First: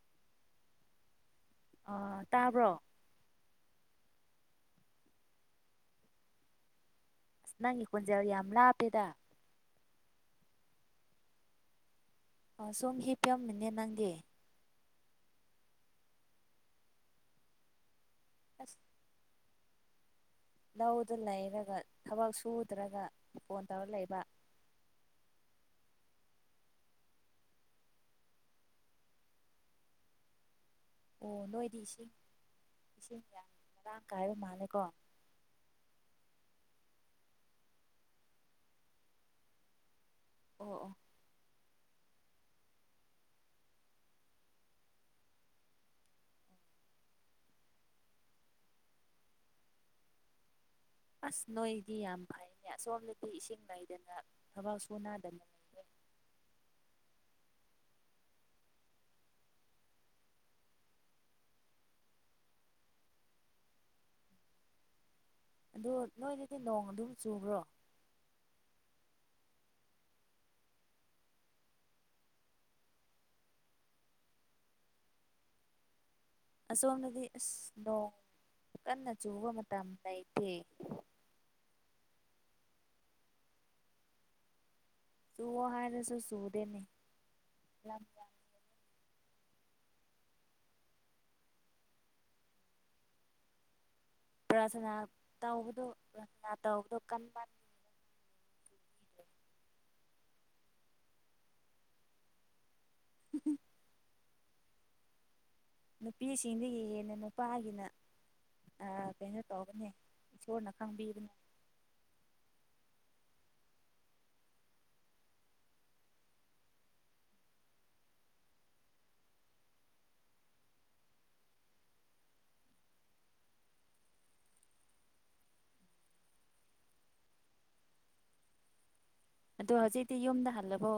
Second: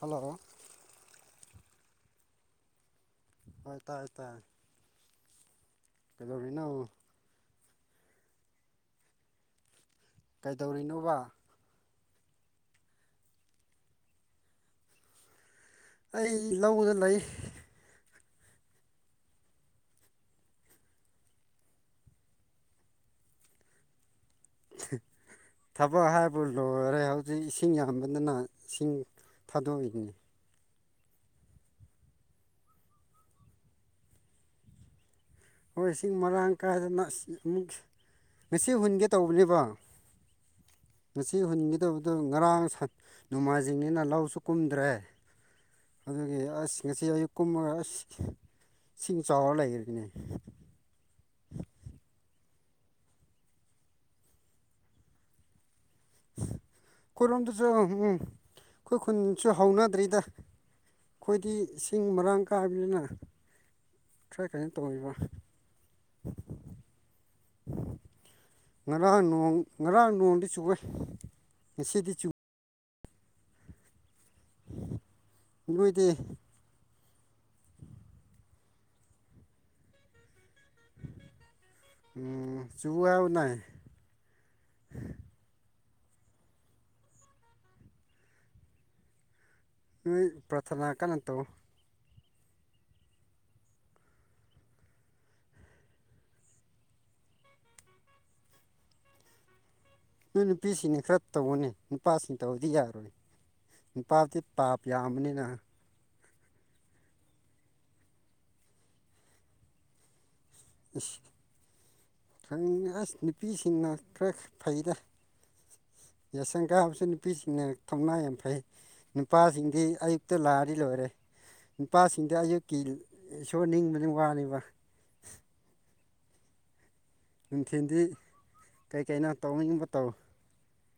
Hello ꯑ ꯇꯥꯕ꯭ꯔꯣ ꯑ ꯇꯥꯏ ꯇꯥꯏ ꯀꯩꯗꯧꯔꯤꯅꯣ ꯑꯁ ꯅꯪꯒꯤ ꯈꯣꯟꯖꯦꯜ ꯌꯥꯝ ꯂꯥꯞꯄꯤꯗ ꯀꯩꯗꯧꯔꯤꯅꯣꯕ ꯁꯨꯝ ꯍꯤꯔꯝꯃꯤꯅꯦ ꯅꯪꯗꯤ ꯑꯩ ꯂꯧꯗ ꯂꯩ ꯑꯁ ꯂꯧꯗ ꯂꯩꯔꯒ ꯊꯕꯛ ꯁꯨꯗ꯭ꯔꯒ ꯐꯣꯟ ꯇꯧꯔ ꯂꯩꯕ [unintelligible] ꯊꯕꯛ ꯍꯥꯏꯕꯨ ꯂꯣꯏꯔꯦ ꯍꯧꯖꯤꯛ ꯏꯁꯤꯡ ꯌꯥꯝꯕꯅꯤꯅ ꯏꯁꯤꯡ ꯊꯥꯗꯣꯛꯏꯅꯦ ꯑꯣ ꯅꯣꯏꯗꯤ ꯏꯁꯤꯡ ꯏꯁꯤꯡ ꯌꯥꯝꯅ ꯃꯔꯥꯡ ꯀꯥꯏꯕ ꯃꯥꯜꯂꯦꯀꯣ ꯍꯣꯏ ꯏꯁꯤꯡ ꯃꯔꯥꯡ ꯀꯥꯏꯗꯅ ꯑꯁ ꯑꯃꯨꯛ ꯉꯁꯤ ꯍꯨꯟꯒꯦ ꯇꯧꯕꯅꯦꯕ ꯑꯣ ꯑꯣ ꯉꯁꯤ ꯍꯨꯟꯈꯤꯗꯧꯕꯗꯣ ꯉꯔꯥꯡ ꯅꯣꯡꯃꯥꯏꯖꯤꯡꯅꯤꯅ ꯂꯧꯁꯨ ꯀꯨꯝꯗ꯭ꯔꯦ ꯑꯗꯨꯒꯤ ꯑꯁ ꯉꯁꯤ ꯑꯌꯨꯛ ꯀꯨꯝꯃꯒ ꯑꯁ ꯏꯁꯤꯡ ꯆꯥꯎꯔ ꯂꯩꯈꯤꯒꯤꯅꯦ ꯑꯁ ꯅꯣꯏꯗꯤ ꯌꯥꯝ ꯐꯩꯅꯦ ꯑꯁꯣꯝꯗꯗꯤ ꯏꯁꯤꯡ ꯂꯩꯗꯅ ꯊꯕꯛ ꯁꯨꯅꯗꯅ ꯂꯩꯔꯦ ꯑꯩꯈꯣꯏꯔꯣꯝꯗꯁꯨ ꯎꯝ ꯎꯝ ꯑꯩꯈꯣꯏ ꯈꯨꯟꯁꯨ ꯍꯧꯅꯗ꯭ꯔꯤꯗ ꯑꯩꯈꯣꯏꯗꯤ ꯏꯁꯤꯡ ꯃꯔꯥꯡ ꯀꯥꯏꯕꯅꯤꯅ ꯈꯔ [inaudible] ꯇꯧꯏꯕ ꯑꯗꯣ ꯅꯣꯏꯗꯗꯤ ꯅꯣꯡ ꯑꯗꯨꯝ ꯆꯨꯕ꯭ꯔꯣ ꯉꯔꯥꯡ ꯅꯣꯡ ꯉꯔꯥꯡ ꯅꯣꯡꯗꯤ ꯆꯨꯨꯋꯦ ꯉꯁꯤꯗꯤ ꯆꯨ ꯅꯣꯏꯗꯤ ꯑꯁꯣꯝꯗꯗꯤ ꯑꯁ ꯅꯣꯡ ꯀꯟꯅ ꯆꯨꯕ ꯃꯇꯝ ꯂꯩꯇꯦ ꯎꯝ ꯆꯨꯋꯣ [inaudible] ꯆꯨꯋꯣ ꯍꯥꯏꯔꯁꯨ ꯆꯨꯗꯦꯅꯦ ꯂꯝ ꯌꯥꯝ ꯅꯣꯏ ꯄ꯭ꯔꯊꯅꯥ ꯀꯟꯅ ꯇꯧ ꯄ꯭ꯔꯊꯅꯥ ꯇꯧꯕꯗꯣ ꯄ꯭ꯔꯊꯅꯥ ꯇꯧꯕꯗꯣ ꯀꯟꯃꯟ ꯅꯣꯏ ꯅꯨꯄꯤꯁꯤꯡꯅ ꯈꯔ ꯇꯧꯋꯣꯅꯦ ꯅꯨꯄꯥꯁꯤꯡꯅ ꯇꯧꯕꯗꯤ ꯌꯥꯔꯣꯏ [unintelligible] ꯅꯨꯄꯥꯗꯤ ꯄꯥꯞ ꯌꯥꯝꯕꯅꯤꯅ ꯅꯨꯄꯤꯁꯤꯡꯗꯒꯤ ꯍꯦꯟꯅ ꯅꯨꯄꯥꯒꯤꯅ ꯑ ꯀꯩꯅꯣ ꯇꯧꯕꯅꯦ ꯏꯁꯣꯔꯅ ꯏꯁ ꯈꯪꯕꯤꯕꯅꯦ [inaudible] ꯑꯁ ꯅꯨꯄꯤꯁꯤꯡꯅ ꯈꯔ ꯐꯩꯗ ꯌꯥꯎꯁꯪꯒ ꯍꯥꯎꯁꯤ ꯅꯨꯄꯤꯁꯤꯡꯅ ꯊꯧꯅꯥ ꯌꯥꯝ ꯐꯩ ꯅꯨꯄꯥꯁꯤꯡꯗꯤ ꯑꯌꯨꯛꯇ ꯂꯥꯛꯔꯗꯤ ꯂꯣꯏꯔꯦ ꯅꯨꯄꯥꯁꯤꯡꯗꯤ ꯑꯌꯨꯛꯀꯤ ꯏꯁꯣꯔ ꯅꯤꯡꯕꯗꯤ ꯋꯥꯔꯤꯕ ꯅꯨꯡꯊꯤꯜꯗꯤ ꯀꯩꯀꯩꯅꯣ ꯑꯗꯣ ꯍꯧꯖꯤꯛꯇꯤ ꯌꯨꯝꯗ ꯍꯜꯂꯕꯣ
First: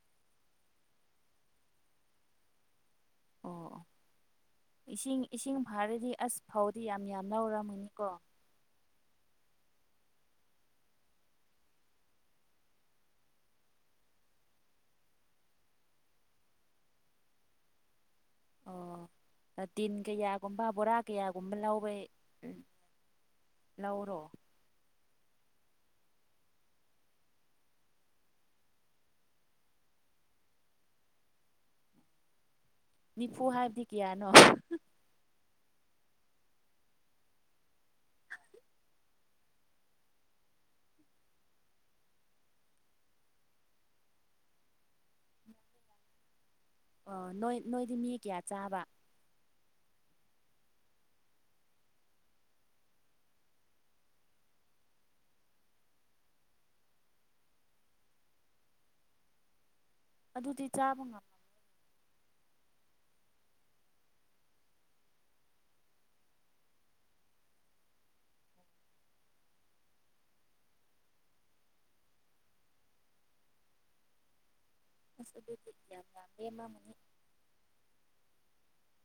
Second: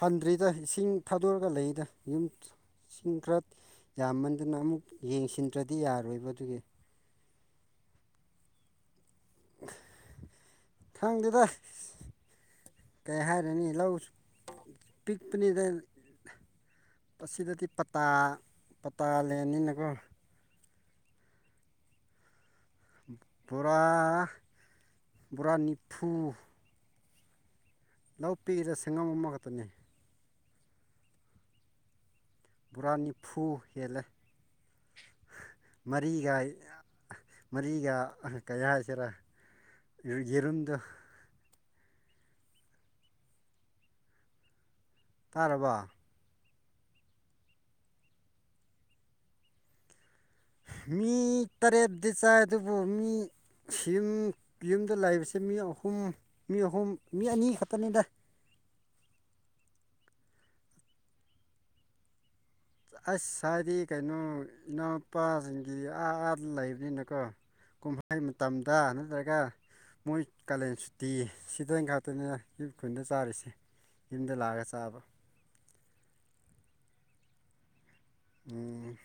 ꯍꯟꯗ꯭ꯔꯤꯗ ꯏꯁꯤꯡ ꯊꯛꯔꯒ ꯂꯩꯔꯤꯗ ꯌꯨꯝ ꯏꯁꯤꯡ ꯈꯔ ꯑꯣ ꯑꯣ ꯌꯥꯝꯃꯟꯗꯨꯅ ꯑꯃꯨꯛ ꯌꯦꯡꯁꯤꯟꯗ꯭ꯔꯗꯤ ꯌꯥꯔꯣꯏꯕ ꯑꯗꯨꯒꯤ ꯑꯗꯨꯗꯤ ꯌꯥꯝ ꯌꯥꯝ ꯂꯧꯔꯕꯅꯤꯀꯣ ꯈꯪꯗꯦꯗ ꯀꯩ ꯍꯥꯏꯔꯨꯅꯤ ꯂꯧ ꯄꯤꯛꯄꯅꯤꯗ ꯑꯁꯤꯗꯗꯤ ꯄꯠꯇꯥ ꯑꯣ ꯇꯤꯟ ꯀꯌꯥꯒꯨꯝꯕ ꯕꯣꯔꯥ ꯀꯌꯥꯒꯨꯝꯕ ꯂꯨꯋꯦ ꯕꯣꯔꯥ ꯕꯣꯔꯥ ꯅꯤꯐꯨ ꯂꯧ ꯄꯤꯛꯏꯗ ꯁꯡꯒꯝ ꯑꯃꯈꯛꯇꯅꯦ ꯕꯣꯔꯥ ꯅꯤꯐꯨ ꯍꯥꯏꯕꯗꯤ ꯍꯦꯜꯂꯦ ꯀꯌꯥꯅꯣ ꯃꯔꯤꯒ ꯃꯔꯤꯒ ꯀꯔꯤ ꯍꯥꯏꯁꯤꯔꯥ ꯌꯦꯔꯨꯝꯗꯣ ꯇꯥꯔꯥꯕꯣ ꯑꯣ ꯅꯣꯏ ꯅꯣꯏꯗꯤ ꯃꯤ ꯀꯌꯥ ꯆꯥꯕ꯫ ꯃꯤ ꯇꯔꯦꯠꯗꯤ ꯆꯥꯏ ꯑꯗꯨꯕꯨ ꯃꯤ ꯌꯨꯝ ꯌꯨꯝꯗ ꯂꯩꯕꯁꯦ ꯃꯤ ꯑꯍꯨꯝ ꯃꯤ ꯑꯍꯨꯝ ꯃꯤ ꯑꯅꯤ ꯈꯛꯇꯅꯤꯗ ꯑꯗꯨꯗꯤ ꯆꯥꯕꯥ ꯉꯝꯗꯦ ꯑꯁ ꯍꯥꯏꯗꯤ ꯀꯩꯅꯣ ꯏꯅꯥꯎꯄꯥꯁꯤꯡꯒꯤ ꯑꯥ ꯑꯞ ꯂꯩꯕꯅꯤꯅꯀꯣ ꯀꯨꯝꯍꯩ ꯃꯇꯝꯗ ꯅꯠꯇ꯭ꯔꯒ ꯃꯣꯏ ꯀꯥꯂꯦꯟ ꯁꯨꯇꯤ ꯁꯤꯗ ꯉꯥꯛꯇꯅꯦ ꯑꯩꯈꯣꯏ ꯈꯨꯟꯗ ꯆꯥꯔꯤꯁꯦ ꯌꯨꯝꯗ ꯂꯥꯛꯑꯒ ꯆꯥꯕꯥ ꯑꯗꯨꯗꯤ ꯌꯥꯝ ꯌꯥꯝꯃꯦ ꯃꯥꯡꯉꯥꯅꯤ ꯎꯝ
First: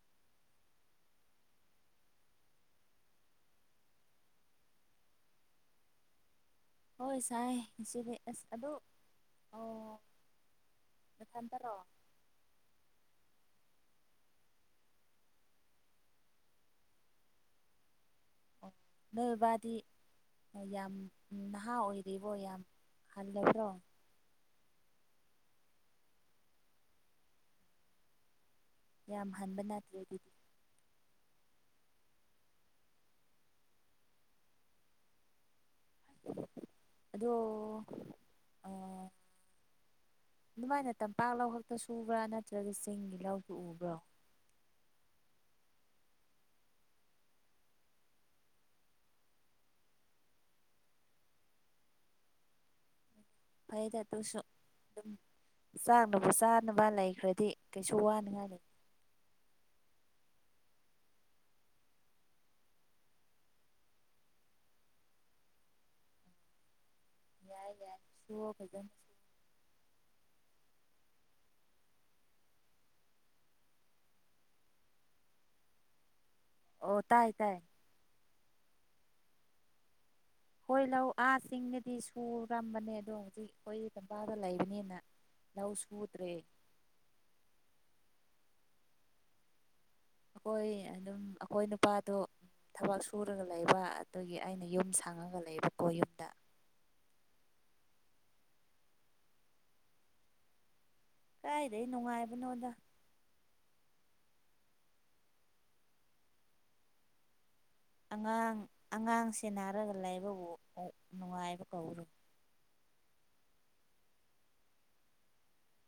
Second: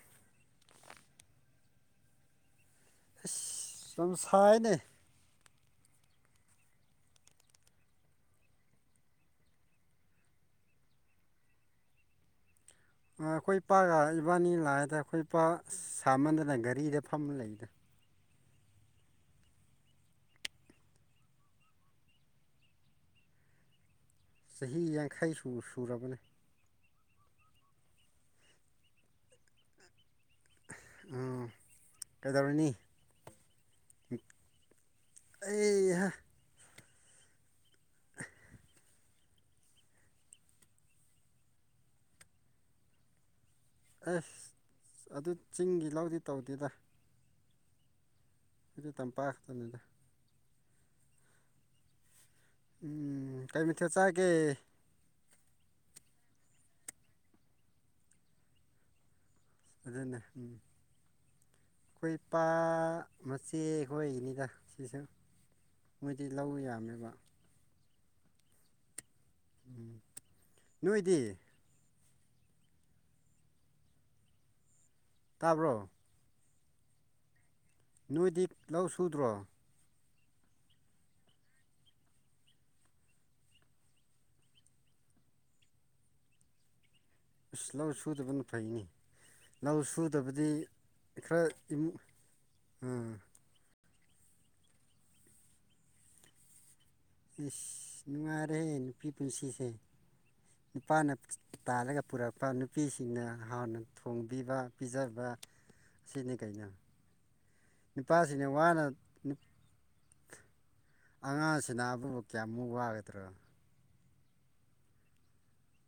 ꯌꯥꯝ ꯁꯥꯏꯌꯦꯅꯦ ꯍꯣꯏ ꯁꯥꯏꯌꯦ ꯑꯁꯤꯗꯤ ꯑꯗꯣ ꯑꯣ ꯏꯊꯟꯇ꯭ꯔꯣ ꯑꯩꯈꯣꯏ ꯏꯄꯥꯒ ꯏꯕꯥꯅꯤ ꯂꯥꯛꯑꯦꯗ ꯑꯩꯈꯣꯏ ꯏꯄꯥ ꯁꯥꯃꯟꯗꯅ ꯒꯥꯔꯤꯗ ꯐꯝꯃꯒ ꯂꯩ ꯅꯣꯏ ꯕꯥꯕꯥꯗꯤ ꯌꯥꯝ ꯅꯍꯥ ꯑꯣꯏꯔꯤꯕꯣ ꯌꯥꯝ ꯈꯡꯗꯕ꯭ꯔꯣ ꯆꯍꯤ ꯌꯥꯡꯈꯩ ꯁꯨ ꯁꯨꯔꯕꯅꯦ ꯌꯥꯝ ꯍꯟꯕ ꯅꯠꯇ꯭ꯔꯦ ꯑꯗꯨꯗꯤ ꯎꯝ ꯀꯩꯗꯧꯔꯨꯅꯤ ꯑꯩꯑꯥ ꯑꯗꯣ [inaudible] ꯑꯗꯨꯃꯥꯏꯅ ꯇꯝꯄꯥꯛ ꯂꯧ ꯈꯛꯇ ꯁꯨꯕ꯭ꯔꯥ ꯅꯠꯇ꯭ꯔꯒ ꯆꯤꯡꯒꯤ ꯂꯧꯁꯨ ꯎꯕ꯭ꯔꯣ ꯑꯁ ꯑꯗꯨ ꯆꯤꯡꯒꯤ ꯂꯧꯗꯤ ꯇꯧꯗꯦꯗ ꯑꯗꯨꯗꯤ ꯇꯝꯄꯥꯛꯈꯛꯇꯅꯤꯗ ꯎꯝ ꯀꯩ ꯃꯊꯦꯜ ꯍꯣꯏꯗ ꯆꯥꯒꯦ ꯇꯧꯁꯥꯅꯨ ꯑꯗꯨꯝ ꯆꯥꯛꯅꯕꯨ ꯆꯥꯅꯕ ꯂꯩꯈ꯭ꯔꯗꯤ ꯀꯩꯁꯨ ꯋꯥꯅꯤꯡꯉꯥꯏ ꯂꯩꯇꯦ ꯑꯗꯨꯅꯦ ꯎꯝ ꯑꯩꯈꯣꯏ ꯏꯄꯥ ꯃꯆꯦꯈꯣꯏꯒꯤꯅꯤꯗꯥ ꯁꯤꯁꯨ ꯃꯣꯏꯗꯤ ꯂꯧ ꯌꯥꯝꯃꯦꯕꯥ ꯌꯥꯏ ꯌꯥꯏ ꯁꯣ ꯐꯖꯥꯅ ꯎꯝ ꯅꯣꯏꯗꯤ ꯇꯥꯕ꯭ꯔꯣ ꯑꯣ ꯇꯥꯏ ꯇꯥꯏ ꯅꯣꯏꯗꯤ ꯂꯧ ꯁꯨꯗ꯭ꯔꯣ ꯍꯣꯏ ꯂꯧ ꯑꯥ ꯆꯤꯡꯗꯥꯗꯤ ꯁꯨꯔꯝꯕꯥꯅꯦ ꯑꯗꯣ ꯍꯧꯖꯤꯛ ꯑꯩꯈꯣꯏ ꯇꯝꯄꯥꯛꯗꯥ ꯂꯩꯕꯅꯤꯅꯥ ꯂꯧ ꯁꯨꯗ꯭ꯔꯦ ꯑꯁ ꯂꯧ ꯁꯨꯗꯥꯕꯅ ꯐꯩꯅꯦ ꯂꯧ ꯁꯨ ꯑꯩꯈꯣꯏ ꯑꯗꯨꯝ ꯑꯩꯈꯣꯏ ꯅꯨꯄꯥꯗꯣ ꯊꯥꯕꯛ ꯑꯥ ꯁꯨꯔꯒꯥ ꯂꯩꯕꯥ ꯑꯗꯨꯒꯤ ꯑꯩꯅꯥ ꯌꯨꯝ ꯁꯪꯉꯥꯒ ꯂꯩꯕꯥꯀꯣ ꯌꯨꯝꯗꯥ ꯑꯤꯁ ꯅꯨꯡꯉꯥꯏꯔꯦꯍꯦ ꯅꯨꯄꯤ ꯄꯨꯟꯁꯤꯁꯦ ꯅꯨꯄꯥꯅ ꯀꯥꯏꯗꯩ ꯇꯥꯜꯂꯥꯒ ꯄꯨꯔꯛꯄꯥ ꯅꯨꯡꯉꯥꯏꯕꯅꯣꯗ ꯅꯨꯄꯤ ꯁꯤꯡꯅꯥ ꯍꯥꯎꯅ ꯊꯣꯡꯕꯤꯕꯥ ꯄꯤꯖꯥꯕ ꯑꯁꯤꯅꯤ ꯀꯩꯅꯣ ꯅꯨꯄꯥꯁꯤꯅ ꯑꯉꯥꯡ ꯋꯥꯅ ꯑꯉꯥꯡ ꯁꯦꯟꯅꯥꯔꯒ ꯂꯩꯕꯥꯕꯨ ꯑꯉꯥꯡ ꯁꯦꯟꯅꯥꯕꯕꯨ ꯀꯌꯥꯃꯨꯛ ꯋꯥꯒꯥꯗ꯭ꯔꯣ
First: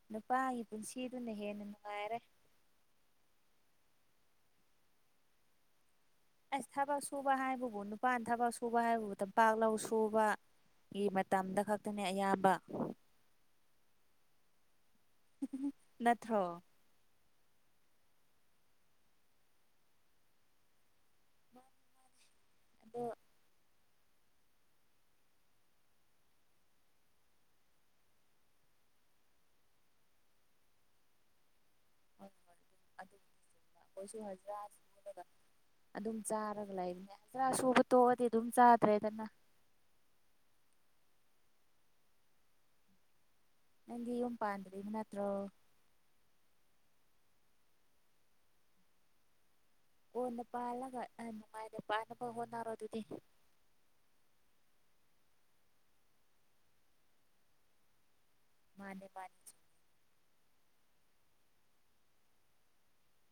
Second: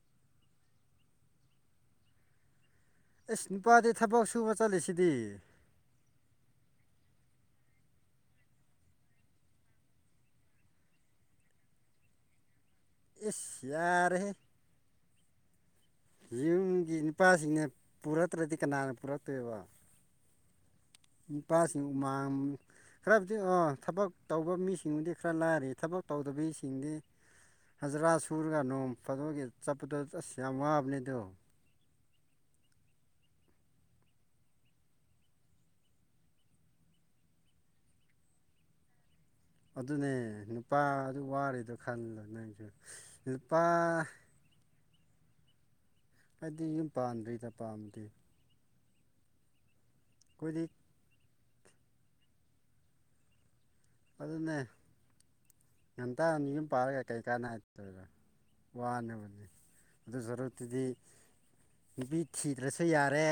ꯅꯨꯄꯥꯒꯤ ꯄꯨꯟꯁꯤꯗꯨꯅꯥ ꯍꯦꯟꯅꯥ ꯅꯨꯡꯉꯥꯏꯔꯦ ꯑꯦꯁ ꯅꯨꯄꯥꯗꯤ ꯊꯥꯕꯛ ꯁꯨꯕꯥ ꯆꯠꯂꯤꯁꯤꯗꯤ ꯑꯥꯁ ꯊꯥꯕꯛ ꯁꯨꯕ ꯍꯥꯏꯕꯥꯕꯨ ꯅꯨꯄꯥ ꯊꯥꯕꯛ ꯁꯨꯕꯥ ꯍꯥꯏꯕꯥꯕꯨ ꯇꯝꯄꯥꯛ ꯂꯧ ꯁꯨꯕꯥ ꯒꯤ ꯃꯇꯝꯗꯥ ꯈꯛꯇꯥꯅꯦ ꯑꯌꯥꯝꯕꯥ ꯏꯁ ꯌꯥꯔꯦꯍꯦ ꯅꯠꯇ꯭ꯔꯣ ꯌꯨꯝꯒꯤ ꯅꯨꯄꯥꯁꯤꯡꯅꯥ ꯄꯨꯔꯛꯇ꯭ꯔꯗꯤ ꯀꯅꯥꯅ ꯄꯨꯔꯛꯇꯣꯏꯕꯥ ꯅꯨꯄꯥꯁꯤꯡ ꯃꯥꯝ ꯑꯗꯣ ꯈꯔꯥꯕꯨ ꯍꯧꯖꯤꯛꯇꯤ ꯑ ꯊꯕꯛ ꯇꯧꯕ ꯃꯤꯁꯤꯡꯕꯨꯗꯤ ꯈꯔ ꯂꯥꯏꯔꯤ ꯊꯕꯛ ꯇꯧꯗꯥꯕꯤꯁꯤꯡꯗꯤ ꯍꯖꯥꯔꯥ ꯁꯨꯔꯒꯥ ꯅꯣꯡ ꯐꯥꯗꯣꯛꯒꯤ ꯆꯠꯄꯥꯗꯣ ꯑꯁ ꯌꯥꯝ ꯋꯥꯕꯥꯅꯦ ꯑꯗꯨ ꯑꯗꯨ ꯄꯣꯏꯁꯨ ꯍꯖꯤꯔꯥ ꯁꯨꯔꯥꯒꯥ ꯑꯗꯨꯝ ꯆꯥꯔꯥꯒ ꯂꯩꯕꯥꯅꯦ ꯍꯖꯤꯔꯥ ꯁꯨꯕꯥ ꯇꯣꯛꯑꯥꯗꯤ ꯑꯗꯨꯝ ꯆꯥꯗ꯭ꯔꯦꯗꯥꯅ ꯑꯗꯨꯅꯦ ꯅꯨꯄꯥꯗꯨ ꯋꯥꯔꯤꯗꯣ ꯈꯜꯂꯣ ꯅꯪꯁꯨ ꯅꯨꯄꯥ ꯅꯪꯗꯤ ꯌꯨꯝ ꯄꯥꯟꯗ꯭ꯔꯤꯕ ꯅꯠꯇ꯭ꯔꯣ ꯑꯩꯗꯤ ꯌꯨꯝ ꯄꯥꯟꯗ꯭ꯔꯤꯗꯥ ꯄꯥꯝꯗꯤ ꯀꯣꯟꯅ ꯑꯩꯈꯣꯏꯗꯤ ꯄꯥꯜꯂꯥꯒ ꯅꯨꯡꯉꯥꯏꯅꯥ ꯄꯥꯅꯕ ꯍꯣꯠꯅꯔꯣ ꯑꯗꯨꯗꯤ ꯑꯗꯨꯅꯦ ꯉꯟꯇꯥ ꯅꯥꯌꯨꯝ ꯄꯥꯜꯂꯥꯒ ꯀꯩ ꯀꯥꯟꯅ ꯇꯧꯔꯤꯕꯥ ꯃꯥꯅꯦ ꯃꯥꯅꯦ ꯋꯥꯅꯥꯕꯅꯦ ꯑꯗꯨ ꯁꯥꯔꯨꯠꯇꯨꯗꯤ ꯅꯨꯄꯤ ꯊꯤꯗ꯭ꯔꯁꯨ ꯌꯥꯔꯦ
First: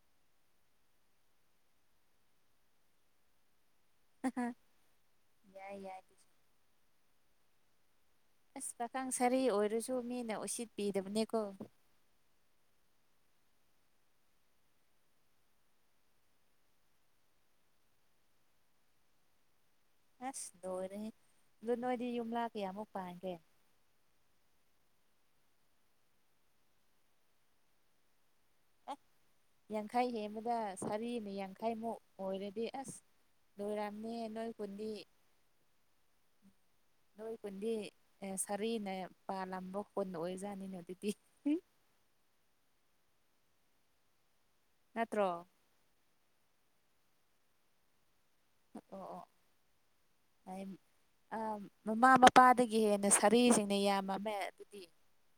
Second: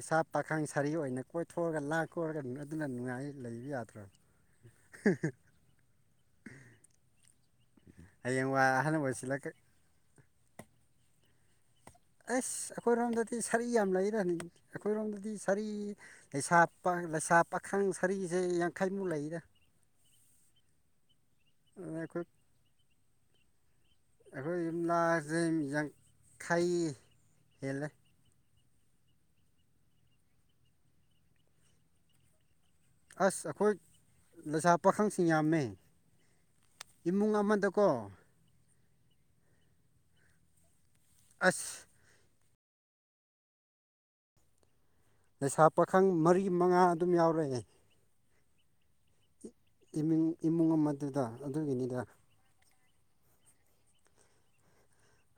ꯏꯁꯥ ꯄꯥꯈꯪ ꯁꯥꯔꯤ ꯑꯣꯏꯅꯥ ꯀꯣꯏꯊꯣꯛꯑꯥꯒ ꯂꯥ ꯀꯣꯏꯔꯥꯒ ꯑꯗꯨꯅ ꯅꯨꯡꯉꯥꯏ ꯂꯩꯕ ꯌꯥꯗ꯭ꯔꯣ ꯑꯥꯍꯥ [unintelligible] ꯌꯥꯏ ꯌꯥꯏ ꯍꯌꯦꯡꯋꯥꯏ ꯑꯁ ꯑꯍꯜ ꯄꯥꯈꯪ ꯁꯥꯔꯤ ꯑꯣꯏꯁꯤꯜꯂꯒ ꯑꯣꯏꯔꯥꯁꯨ ꯃꯤꯅꯥ ꯎꯁꯤꯠꯄꯤꯗꯥꯕꯅꯦꯀꯣ ꯑꯦꯁ ꯑꯩꯈꯣꯏꯔꯣꯝꯗꯥꯗꯤ ꯁꯥꯔꯤ ꯌꯥꯝ ꯂꯩꯔꯥꯅꯤ ꯑꯩꯈꯣꯏꯔꯣꯝꯗꯥꯗꯤ ꯁꯥꯔꯤ ꯂꯩꯁꯥ ꯄꯥ ꯂꯩꯁꯥ ꯄꯥꯈ꯭ꯔꯪ ꯁꯔꯤꯁꯦ ꯌꯥꯡꯈꯩꯃꯨꯛ ꯂꯩꯗꯥ ꯑꯁ ꯂꯣꯏꯔꯦꯍꯦ ꯑꯗꯨ ꯑꯗꯨꯅ ꯅꯣꯏꯗꯤ ꯑꯩꯈꯣꯏ ꯌꯨꯝꯂꯥ ꯀꯌꯥꯃꯨꯛ ꯄꯥꯟꯒꯦ ꯑꯩꯈꯣꯏ ꯌꯨꯝꯂꯥꯁꯦ ꯌꯥꯡꯈꯩ ꯍꯦꯜꯂꯦ ꯑ ꯌꯥꯡꯈꯩ ꯍꯦꯟꯕꯗ ꯁꯔꯤꯅ ꯌꯥꯡꯈꯩꯃꯨꯛ ꯑꯣꯏꯔꯗꯤ ꯑꯁ ꯑꯁ ꯑꯩꯈꯣꯏ ꯂꯣꯏꯔꯝꯅꯦ ꯅꯣꯏ ꯂꯩꯁꯥ ꯈꯨꯟꯗꯤ ꯄꯥꯈꯪꯁꯤꯡ ꯌꯥꯝꯃꯦ ꯏꯃꯨꯡ ꯅꯣꯏ ꯈꯨꯟꯗꯤ ꯑꯃꯗꯀꯣ ꯑꯦ ꯁꯔꯤꯅ ꯄꯥꯜꯂꯝꯕ ꯈꯨꯟ ꯑꯣꯏꯖꯥꯠꯅꯤꯅꯦ ꯑꯗꯨꯗꯤ ꯑꯁ ꯅꯠꯇ꯭ꯔꯣ ꯂꯩꯁꯥ ꯄꯥꯈꯪ ꯃꯔꯤ ꯃꯉꯥ ꯑꯗꯨꯝ ꯌꯥꯎꯔꯦ ꯑꯣ ꯑꯣ ꯏꯃꯤꯡ ꯏꯃꯨꯡ ꯑꯃꯗꯨꯗ ꯑꯗꯨꯒꯤꯅꯤꯗ ꯏꯄꯥꯗꯒꯤ ꯍꯦꯟꯅ ꯁꯔꯤꯁꯤꯡꯅ ꯌꯥꯝꯃꯝꯃꯦ ꯑꯗꯨꯗꯤ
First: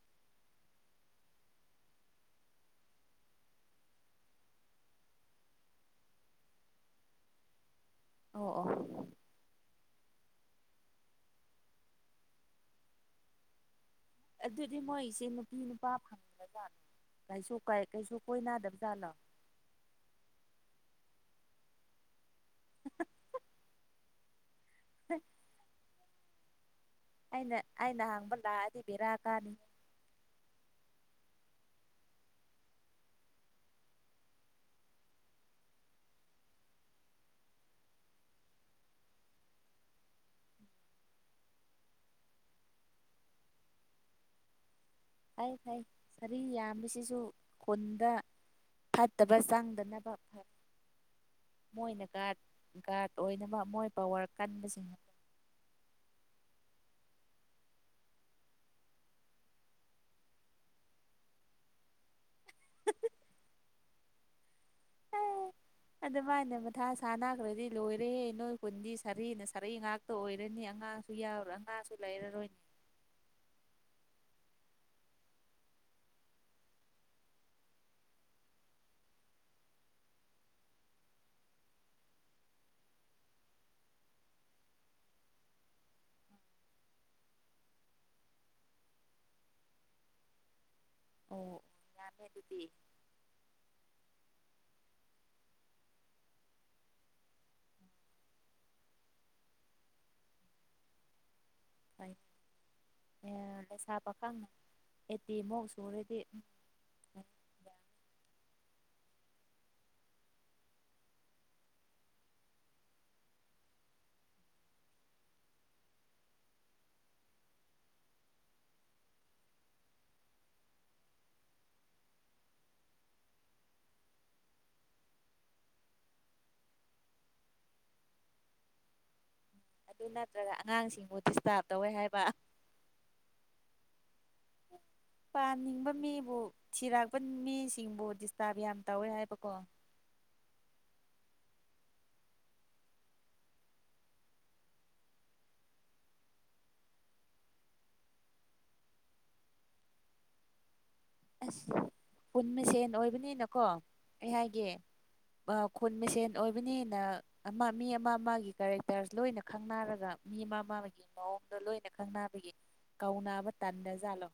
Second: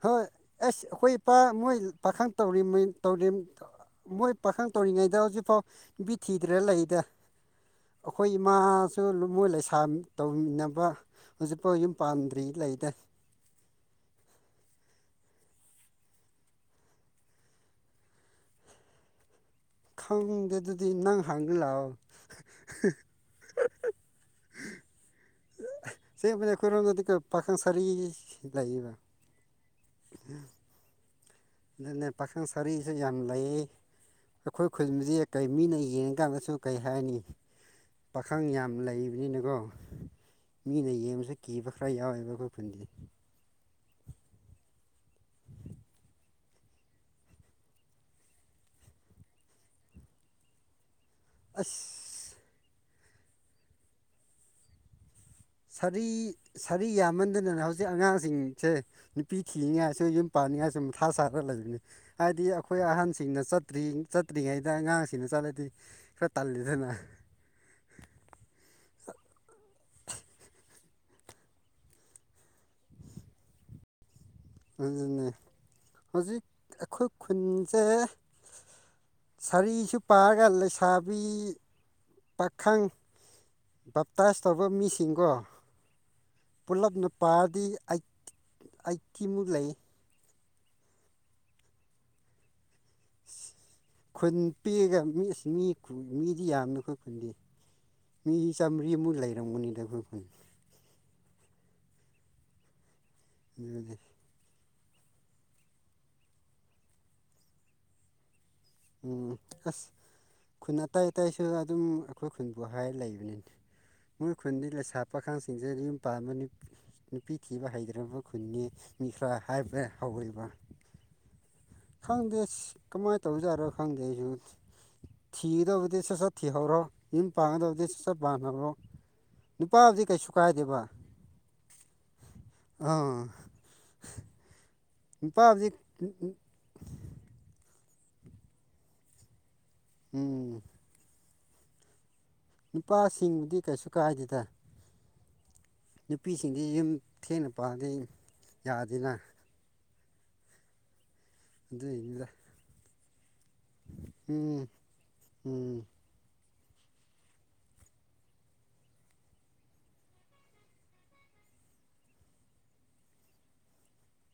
ꯍꯣꯏ ꯑꯁ ꯑꯩꯈꯣꯏ ꯏꯄꯥ ꯃꯣꯏ ꯄꯥꯈꯪ ꯇꯧꯔꯤꯃꯤ ꯇꯧꯔꯤꯝ ꯃꯣꯏ ꯄꯥꯈꯪ ꯇꯧꯔꯤꯉꯩꯗ ꯍꯧꯖꯤꯛꯐꯥꯎ ꯅꯨꯄꯤ ꯊꯤꯗ꯭ꯔꯥ ꯂꯩꯗ ꯑꯩꯈꯣꯏ ꯑꯣ ꯏꯃꯥꯁꯨ ꯑꯣ ꯂꯨ ꯃꯣꯏ ꯂꯩꯁꯥꯃꯤ ꯇꯧꯃꯤꯟꯅꯕ ꯍꯧꯖꯤꯛꯐꯥꯎ ꯌꯨꯝ ꯄꯥꯟꯗ꯭ꯔꯤ ꯂꯩꯗꯥ ꯑꯗꯨꯗꯤ ꯃꯣꯏ ꯁꯦ ꯅꯨꯄꯤ ꯅꯨꯄꯥ ꯐꯪꯗ꯭ꯔꯖꯥꯠꯂꯣ ꯀꯩꯁꯨ ꯀꯩꯁꯨ ꯀꯣꯏꯅꯗꯕ ꯖꯥꯠꯂꯣ ꯈꯪꯗꯦ ꯑꯗꯨꯗꯤ ꯅꯪ ꯍꯪꯉꯨ ꯂꯥꯛꯑꯣ [inaudible] ꯑꯁꯦꯡꯕꯅꯦ ꯑꯩꯈꯣꯏꯇꯣꯝꯗꯗꯤꯀꯣ ꯑꯩꯅ ꯑꯩꯅ ꯍꯪꯕ ꯂꯥꯛꯑꯗꯤ ꯕꯦꯔꯥ ꯀꯥꯅꯤ ꯑꯗꯨꯅꯦ ꯄꯥꯈꯪ ꯁꯔꯤꯁꯨ ꯌꯥꯝ ꯂꯩ ꯑꯩꯈꯣꯏ ꯈꯨꯟꯕꯨꯗꯤ ꯀꯩ ꯃꯤꯅ ꯌꯦꯡꯉꯀꯥꯟꯗꯁꯨ ꯀꯩ ꯍꯥꯏꯅꯤ ꯄꯥꯈꯪ ꯌꯥꯝ ꯂꯩꯕꯅꯤꯅꯀꯣ ꯃꯤꯅ ꯌꯦꯡꯕꯁꯨ ꯀꯤꯕ ꯈꯔ ꯌꯥꯎꯋꯦꯕ ꯑꯩꯈꯣꯏ ꯈꯨꯟꯗꯤ ꯐꯩ ꯐꯩ ꯁꯥꯔꯤ ꯌꯥꯝꯕꯁꯤꯁꯨ ꯈꯨꯟꯗ ꯐꯠꯇꯕ ꯆꯪꯗꯅꯕ ꯐꯩ ꯃꯣꯏꯅ ꯑꯁ ꯒꯥꯠ ꯒꯥ꯭ꯔꯗ ꯑꯣꯏꯅꯕ ꯃꯣꯏ ꯄꯋꯥꯔ ꯀꯟꯕꯁꯤꯡꯗꯣ ꯁꯥꯔꯤ ꯁꯥꯔꯤ ꯌꯥꯝꯃꯟꯗꯗꯅ ꯍꯧꯖꯤꯛ ꯑꯉꯥꯡꯁꯤꯡꯁꯦ ꯅꯨꯄꯤ ꯊꯤꯅꯤꯡꯉꯥꯏꯁꯨ ꯌꯨꯝ ꯄꯥꯅꯤꯡꯉꯥꯏꯁꯨ ꯃꯊꯥ ꯁꯥꯔ ꯂꯩꯕꯅꯤ ꯍꯥꯏꯗꯤ ꯑꯩꯈꯣꯏ ꯑꯍꯟꯁꯤꯡꯅ ꯆꯠꯇ꯭ꯔꯤ ꯆꯠꯇ꯭ꯔꯤꯉꯩꯗ ꯑꯉꯥꯡꯁꯤꯡꯅ ꯆꯠꯂꯗꯤ ꯑꯗꯨ ꯈꯔ ꯃꯥꯥꯏꯅ ꯃꯊꯥ ꯇꯜꯂꯤꯗꯅ ꯁꯥꯅꯈ꯭ꯔꯗꯤ ꯂꯣꯏꯔꯦꯍꯦ ꯅꯣꯏ ꯈꯨꯟꯗꯤ ꯁꯥꯔꯤꯅ ꯁꯥꯔꯤ ꯉꯥꯛꯇ ꯑꯣꯏꯔꯅꯤ ꯑꯉꯥꯡꯁꯨ ꯌꯥꯎꯔꯣꯏ ꯑꯉꯥꯡꯁꯨ ꯂꯩꯔꯔꯣꯏ ꯑꯗꯨꯅꯦ ꯍꯧꯖꯤꯛ ꯑꯩꯈꯣꯏ ꯈꯨꯟꯖꯦ ꯁꯥꯔꯤꯁꯨ ꯄꯥꯔꯒ ꯂꯩꯁꯥꯕꯤ ꯄꯥꯈꯪ ꯕꯥꯞꯇꯥꯏꯁ ꯇꯧꯕ ꯃꯤꯁꯤꯡꯀꯣ ꯄꯨꯜꯂꯞꯅ ꯄꯥꯔꯗꯤ ꯑꯏ ꯑꯥꯏꯇꯤꯃꯨꯛ ꯂꯩꯌꯦ ꯑꯣ ꯌꯥꯝꯃꯦ ꯑꯗꯨꯗꯤ ꯈꯨꯟ ꯄꯤꯛꯑꯒ ꯃꯤꯁ ꯃꯤ ꯃꯤꯗꯤ ꯌꯥꯝꯃꯦ ꯑꯩꯈꯣꯏ ꯈꯨꯟꯗꯤ ꯃꯤ ꯆꯥꯃ꯭ꯔꯤ ꯃꯨꯛ ꯂꯩꯔꯝꯒꯅꯤꯗ ꯑꯩꯈꯣꯏ ꯈꯨꯟ ꯑꯩ ꯑꯦ ꯂꯩꯁꯥ ꯑꯗꯨꯗꯤ ꯄꯥꯈꯪ ꯑꯦꯠꯇꯤ ꯃꯨꯛ ꯁꯨꯔꯗꯤ ꯎꯝ ꯑꯁ ꯈꯨꯟ ꯑꯇꯩ ꯑꯇꯩꯁꯨ ꯑꯗꯨꯝ ꯑꯩꯈꯣꯏ ꯈꯨꯟꯕꯨ ꯍꯥꯏꯔ ꯂꯩꯕꯅꯤꯅꯦ ꯃꯣꯏ ꯈꯨꯟꯗꯤ ꯂꯩꯁꯥ ꯄꯥꯈꯪꯁꯤꯡꯁꯦ ꯌꯨꯝ ꯄꯥꯟꯕꯅꯤ ꯅꯨꯄꯤ ꯊꯤꯕ ꯍꯩꯇ꯭ꯔꯕ ꯈꯨꯟꯅꯤ ꯃꯤ ꯈꯥꯔ ꯍꯥꯏꯕ ꯍꯧꯋꯤꯕ ꯈꯪꯗꯦ ꯀꯃꯥꯏ ꯇꯧꯖꯥꯔꯣ ꯈꯪꯗꯦ ꯑꯩꯖꯨ ꯊꯤꯒꯗꯧꯕꯗꯤ ꯁꯠ ꯁꯠ ꯊꯤꯍꯧꯔꯣ ꯌꯨꯝ ꯄꯥꯟꯒꯗꯧꯕꯗꯤ ꯁꯠ ꯁꯠ ꯄꯥꯟꯍꯧꯔꯣ ꯅꯨꯄꯥꯕꯨꯗꯤ ꯑꯗꯨ ꯀꯩꯁꯨ ꯅꯠꯇ꯭ꯔꯒ ꯀꯥꯏꯗꯦꯕ ꯑꯉꯥꯡꯁꯤꯡꯕꯨ ꯗꯤꯁꯇꯥꯔꯕ ꯇꯧꯋꯦ ꯍꯥꯏꯕ ꯑꯪ ꯅꯨꯄꯥꯕꯨꯗꯤ ꯄꯥꯅꯤꯡꯕ ꯃꯤꯕꯨ ꯊꯤꯔꯛꯄ ꯃꯤꯁꯤꯡꯕꯨ ꯗꯤꯁꯇꯥꯔꯕ ꯌꯥꯝ ꯇꯧꯋꯦ ꯍꯥꯏꯕꯀꯣ ꯎꯝ ꯅꯨꯄꯥꯁꯤꯡꯕꯨꯗꯤ ꯀꯩꯁꯨ ꯀꯥꯏꯗꯦꯗꯥ ꯅꯨꯄꯤꯁꯤꯡꯗꯤ ꯌꯨꯝ ꯊꯦꯡꯅ ꯄꯥꯟꯗꯤ ꯌꯥꯗꯦꯅ ꯑꯁ ꯑꯗꯨꯏꯅꯤꯗ ꯄꯨꯟ ꯃꯁꯦꯟ ꯑꯣꯏꯕꯅꯤꯅꯀꯣ ꯑꯩ ꯍꯥꯏꯒꯦ ꯎꯝ ꯑ ꯎꯝ ꯈꯨꯟ ꯃꯁꯦꯟ ꯑꯣꯏꯕꯅꯤꯅ ꯑꯃ ꯃꯤ ꯑꯃ ꯑꯃꯒꯤ ꯀꯦꯔꯦꯛꯇꯔꯁ ꯂꯣꯏꯅ ꯈꯪꯅꯔꯒ ꯃꯤ ꯑꯃ ꯑꯃꯒꯤ ꯃꯑꯣꯡꯗꯣ ꯂꯣꯏꯅ ꯈꯪꯅꯥꯕꯒꯤ ꯀꯧꯅꯕ ꯇꯟꯗꯖꯥꯠꯂꯣ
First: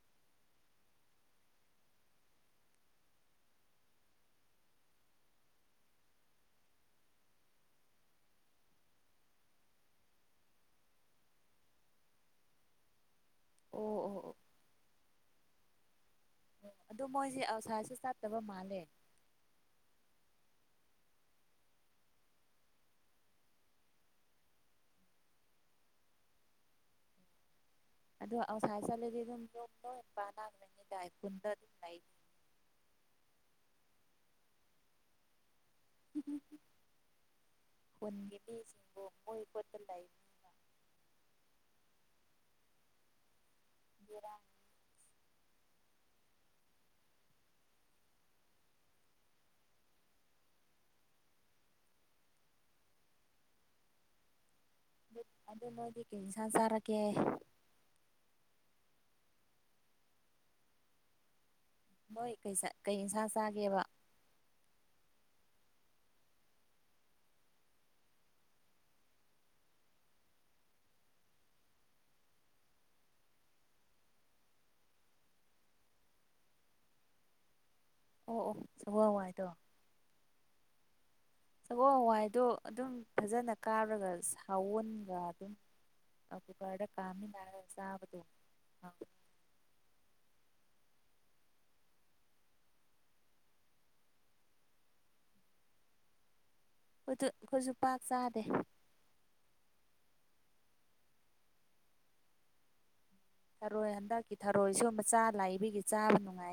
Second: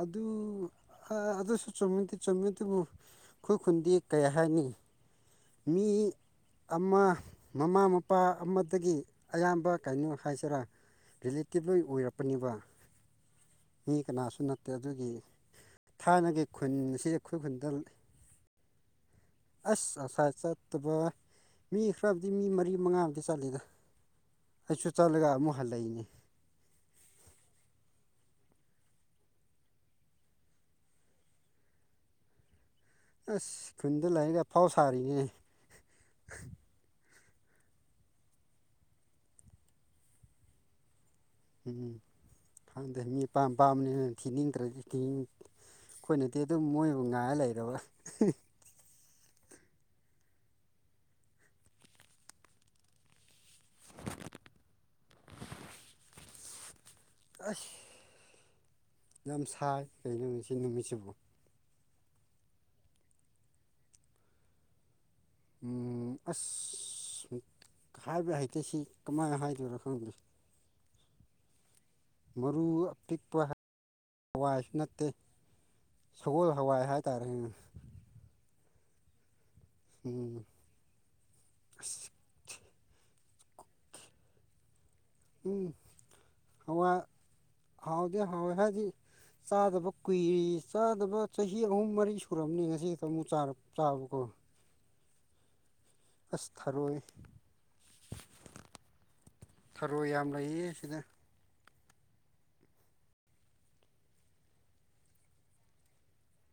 ꯑꯗꯨ ꯍ ꯑꯗꯨꯁꯨ ꯆꯨꯝꯕꯨꯗꯤ ꯆꯨꯝꯃꯤ ꯑꯗꯨꯕꯨ ꯑꯩꯈꯣꯏ ꯈꯨꯟꯗꯤ ꯀꯌꯥ ꯍꯥꯏꯅꯤ ꯃꯤ ꯑꯃ ꯃꯃꯥ ꯃꯄꯥ ꯑꯃꯇꯒꯤ ꯑꯌꯥꯝꯕ ꯀꯩꯅꯣ ꯍꯥꯏꯁꯤꯔꯥ ꯔꯤꯂꯦꯇꯤꯚꯜ ꯑꯣꯏꯔꯛꯄꯅꯤꯕ ꯃꯤ ꯑꯣ ꯑꯣ ꯀꯅꯥꯁꯨ ꯅꯠꯇꯦ ꯑꯗꯨꯒꯤ ꯊꯥꯏꯅꯒꯤ ꯈꯨꯟ ꯑꯁꯤ ꯑꯈꯣꯏ ꯈꯨꯟꯗ ꯇꯕ ꯃꯥꯜꯂꯦ ꯑꯁ ꯑꯥꯎꯁꯥꯏꯠ ꯆꯠꯇꯕ ꯃꯤ ꯈꯔꯕꯨꯗꯤ ꯃꯤ ꯃꯔꯤ ꯃꯉꯥ ꯕꯨꯗꯤ ꯆꯠꯂꯤꯗ ꯑꯩꯁꯨ ꯆꯠꯂꯒ ꯑꯃꯨꯛ ꯍꯜꯂꯛꯏꯅꯦ ꯑꯣ ꯑꯥꯎꯁꯥꯏꯠ ꯆꯠꯂꯗꯤ ꯑꯗꯨꯝ ꯂꯣꯝ ꯂꯣꯏ ꯄꯥꯅ ꯂꯩꯅꯤꯗꯥꯏ ꯈꯨꯟꯗ ꯂꯩ ꯑꯁ ꯈꯨꯟꯗ ꯂꯥꯛꯏꯒ ꯑꯐꯥꯎ ꯁꯥꯔꯤꯅꯦ ꯈꯨꯨꯟꯒꯤ ꯃꯤꯁꯤꯡꯕꯨ ꯃꯣꯏ ꯈꯨꯠꯇ ꯂꯩ ꯎꯝ ꯈꯪꯗꯦ ꯃꯤꯄꯥꯝ ꯄꯥꯝꯕꯅꯤ ꯕꯦꯔꯥꯅꯤ ꯊꯤꯅꯤꯡꯗ꯭ꯔꯒꯤꯗꯤ ꯑꯩꯈꯣꯏꯅꯗꯤ ꯑꯗꯨꯝ ꯃꯣꯏꯕꯨ ꯉꯥꯏꯔ ꯂꯩꯔꯕ ꯑꯗꯨ ꯅꯣꯏꯗꯤ ꯀꯩ ꯏꯟꯁꯥꯡ ꯆꯥꯔꯒꯦ ꯑꯁ ꯌꯥꯝ ꯁꯥꯏ ꯀꯩꯅꯣ ꯉꯁꯤ ꯅꯨꯃꯤꯠꯁꯤꯕꯨ ꯍꯣꯏ ꯀꯩꯁꯥ ꯀꯩ ꯏꯟꯁꯥꯡ ꯆꯥꯒꯦꯕ ꯎꯝ ꯑꯁ ꯍꯥꯏꯕ ꯍꯥꯏꯇꯦ ꯁꯤ ꯀꯃꯥꯏꯅ ꯍꯥꯏꯗꯣꯏꯔ ꯈꯪꯗ꯭ꯔꯤ ꯃꯔꯨ ꯑꯄꯤꯛꯄ ꯍꯋꯥꯏ ꯅꯠꯇꯦ ꯁꯒꯣꯜ ꯍꯋꯥꯏ ꯍꯥꯏꯇꯥꯔꯦꯅꯦ ꯑꯣ ꯑꯣ ꯁꯒꯣꯜꯍꯋꯥꯏꯗꯣ ꯎꯝ ꯁꯒꯣꯜ ꯑꯁ ꯍꯋꯥꯏꯗꯣ ꯑꯗꯨꯝ ꯐꯖꯅ ꯀꯥꯔꯒ ꯁꯥꯋꯨꯟꯒ ꯗꯨꯝ ꯎꯝ ꯑ ꯀꯨꯀꯔꯗ ꯍꯋꯥꯏ ꯀꯥꯝꯃꯤꯟꯅꯔ ꯍꯥꯎꯗꯤ ꯆꯥꯕꯗꯣ ꯍꯥꯎꯋꯦ ꯍꯥꯏꯗꯤ ꯍꯥꯎ ꯆꯥꯗꯕ ꯀꯨꯏꯔꯤ ꯆꯥꯗꯕ ꯆꯍꯤ ꯑꯍꯨꯝ ꯃꯔꯤ ꯁꯨꯔꯝꯅꯤ ꯉꯁꯤꯇ ꯑꯃꯨꯛ ꯆꯥꯔꯛ ꯆꯥꯕꯀꯣ ꯑꯁ ꯊꯔꯣꯏ ꯑꯩꯈꯣꯏꯁꯨ ꯄꯥꯛ ꯆꯥꯗꯦ ꯊꯔꯣꯏ ꯌꯥꯝ ꯂꯩꯌꯦ ꯁꯤꯗ ꯊꯔꯣꯏ ꯍꯟꯗꯛꯀꯤ ꯊꯔꯣꯏꯁꯨ ꯃꯆꯥ ꯂꯩꯕꯒꯤ ꯆꯥꯕ ꯅꯨꯡꯉꯥꯏ